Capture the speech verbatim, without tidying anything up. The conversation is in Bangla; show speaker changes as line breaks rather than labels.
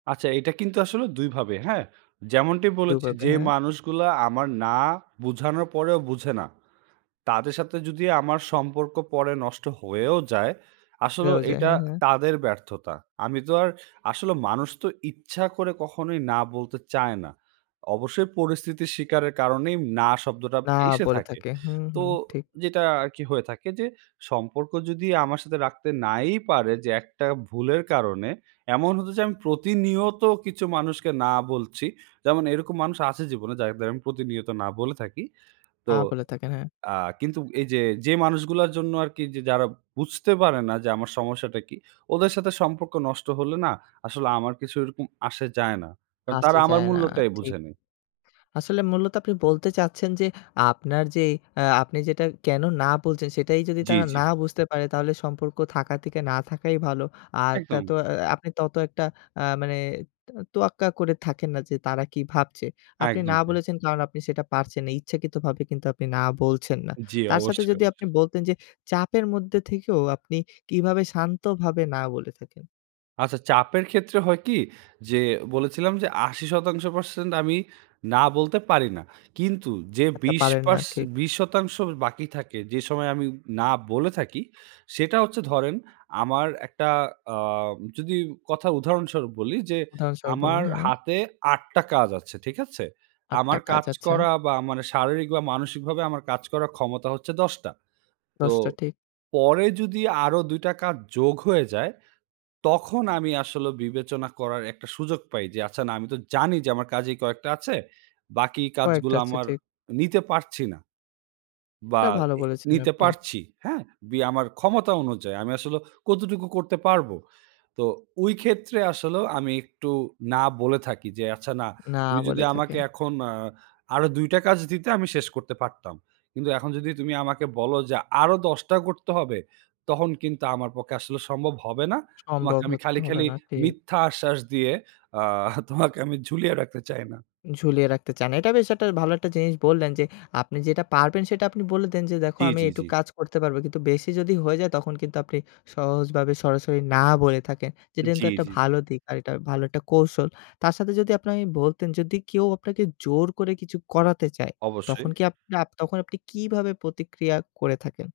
আচ্ছা, এটা কিন্তু আসলে দুই ভাবে হ্যাঁ? যেমনটি বলেছি
দুভাবে,
যে
হ্যাঁ।
মানুষগুলা আমার না বোঝানোর পরেও বুঝে না। তাদের সাথে যদি আমার সম্পর্ক পরে নষ্ট হয়েও যায়, আসলেও
হয়েও যায়।
এটা
হ্যাঁ, হ্যাঁ।
তাদের ব্যর্থতা। আমি তো আর আসলে মানুষ তো ইচ্ছা করে কখনোই না বলতে চায় না। অবশ্যই পরিস্থিতির স্বীকারের কারণেই না শব্দটা
না
এসে
পড়ে
থাকে।
থাকে। হুম,
তো
হুম। ঠিক।
যেটা আরকি হয়ে থাকে যে সম্পর্ক যদি আমার সাথে রাখতে নাই পারে যে একটা ভুলের কারণে এমন হতো যে আমি প্রতিনিয়ত কিছু মানুষকে না বলছি যেমন এরকম মানুষ আছে জীবনে যাতে আমি প্রতিনিয়ত না বলে থাকি।
আ
তো
বলে থাকে, হ্যাঁ।
আ কিন্তু এই যে, যে মানুষগুলার জন্য আরকি যে যারা বুঝতে পারে না যে আমার সমস্যাটা কি ওদের সাথে সম্পর্ক নষ্ট হলে না আসলে আমার কিছু ওরকম আসে যায় না। কারণ
আসে
তারা আমার
যায় না।
মূল্যটাই
ঠিক।
বুঝে নেই।
আসলে মূলত আপনি বলতে চাচ্ছেন যে আপনার যে আ আপনি যেটা কেনো না বলছেন সেটাই যদি
জ্বি,
তারা
জ্বি।
না বুঝতে পারে তাহলে সম্পর্ক থাকা থেকে না থাকাই ভালো। আর তত
একদম।
আ আপনি তত একটা আ মানে ত তোয়াক্কা করে থাকেন না যে তারা কি ভাবছে। আপনি
একদম
না
তাই।
বলেছেন কারণ আপনি সেটা পারছেন না। ইচ্ছাকৃতভাবে কিন্তু আপনি না বলছেন না।
জ্বি,
তার সাথে
অবশ্যই,
যদি আপনি
অবশ্যই।
বলতেন যে চাপের মধ্যে থেকেও আপনি কিভাবে শান্তভাবে না বলে থাকেন?
আচ্ছা, চাপের ক্ষেত্রে হয় কি যে বলেছিলাম যে আশি শতাংশ percent আমি না বলতে পারি না। কিন্তু যে
আচ্ছা
বিশ
পাবেন না,
পারস
ঠিক।
বিশ শতাংশ বাকি থাকে যে সময় আমি না বলে থাকি। সেটা হচ্ছে ধরেন আমার একটা আম যদি কথা উদাহরণস্বরূপ বলি যে আমার
হ্যাঁ।
হাতে আট টা কাজ আছে, ঠিক আছে?
আট টা
আমার
কাজ।
কাজ
আচ্ছা।
করা বা মানে শারীরিক বা মানসিকভাবে আমার কাজ করার ক্ষমতা হচ্ছে দশ টা। তো
দশ টা ঠিক।
পরে যদি আরো দুই টা কাজ যোগ হয়ে যায় তখন আমি আসলে বিবেচনা করার একটা সুযোগ পাই যে আচ্ছা না আমি তো জানি যে আমার কাজেই কয়েকটা আছে। বাকি
কয়েকটা
কাজগুলা
আছে
আমার
ঠিক।
নিতে পারছি না। বা
এটা ভালো
এ
বলেছেন
নিতে
আপনি।
পারছি। হ্যাঁ? বি আমার ক্ষমতা অনুযায়ী আমি আসলে কতটুকু করতে পারবো। তো ঐ ক্ষেত্রে আসলেও আমি একটু না বলে থাকি যে, "আচ্ছা না,
না
তুমি যদি
বলে
আমাকে
থাকেন।
এখন আ আরো দুই টা কাজ দিতে আমি শেষ করতে পারতাম। কিন্তু এখন যদি তুমি আমাকে বলো যে আরো দশ টা করতে হবে, তখন কিন্তু আমার পক্ষে আসলে সম্ভব হবে না। তোমাকে
সম্ভব
আমি
হত
খালি,
হবে
খালি
না ঠিক।
মিথ্যা আশ্বাস দিয়ে আ তোমাকে আমি ঝুলিয়ে রাখতে চাই না।"
ঝুলিয়ে রাখতে চান। এটা বেশ ভালো একটা জিনিস বললেন যে আপনি যেটা পারবেন সেটা আপনি বলে দেন যে, "দেখো
জ্বী,
আমি
জ্বী,
এইটুক
জ্বী।
কাজ করতে পারব।" কিন্তু বেশি যদি হয়ে যায় তখন কিন্তু আপনি সহজভাবে সরাসরি না বলে থাকেন। যেটা কিন্তু
জ্বী,
একটা
জ্বী, জ্বী।
ভালো দিক আর ভালো একটা কৌশল। তার সাথে যদি আপনি বলতেন যদি কেউ আপনাকে জোর করে কিছু করাতে চায় তখন
অবশ্যই।
কি আপ আ তখন আপনি কিভাবে প্রতিক্রিয়া করে থাকেন?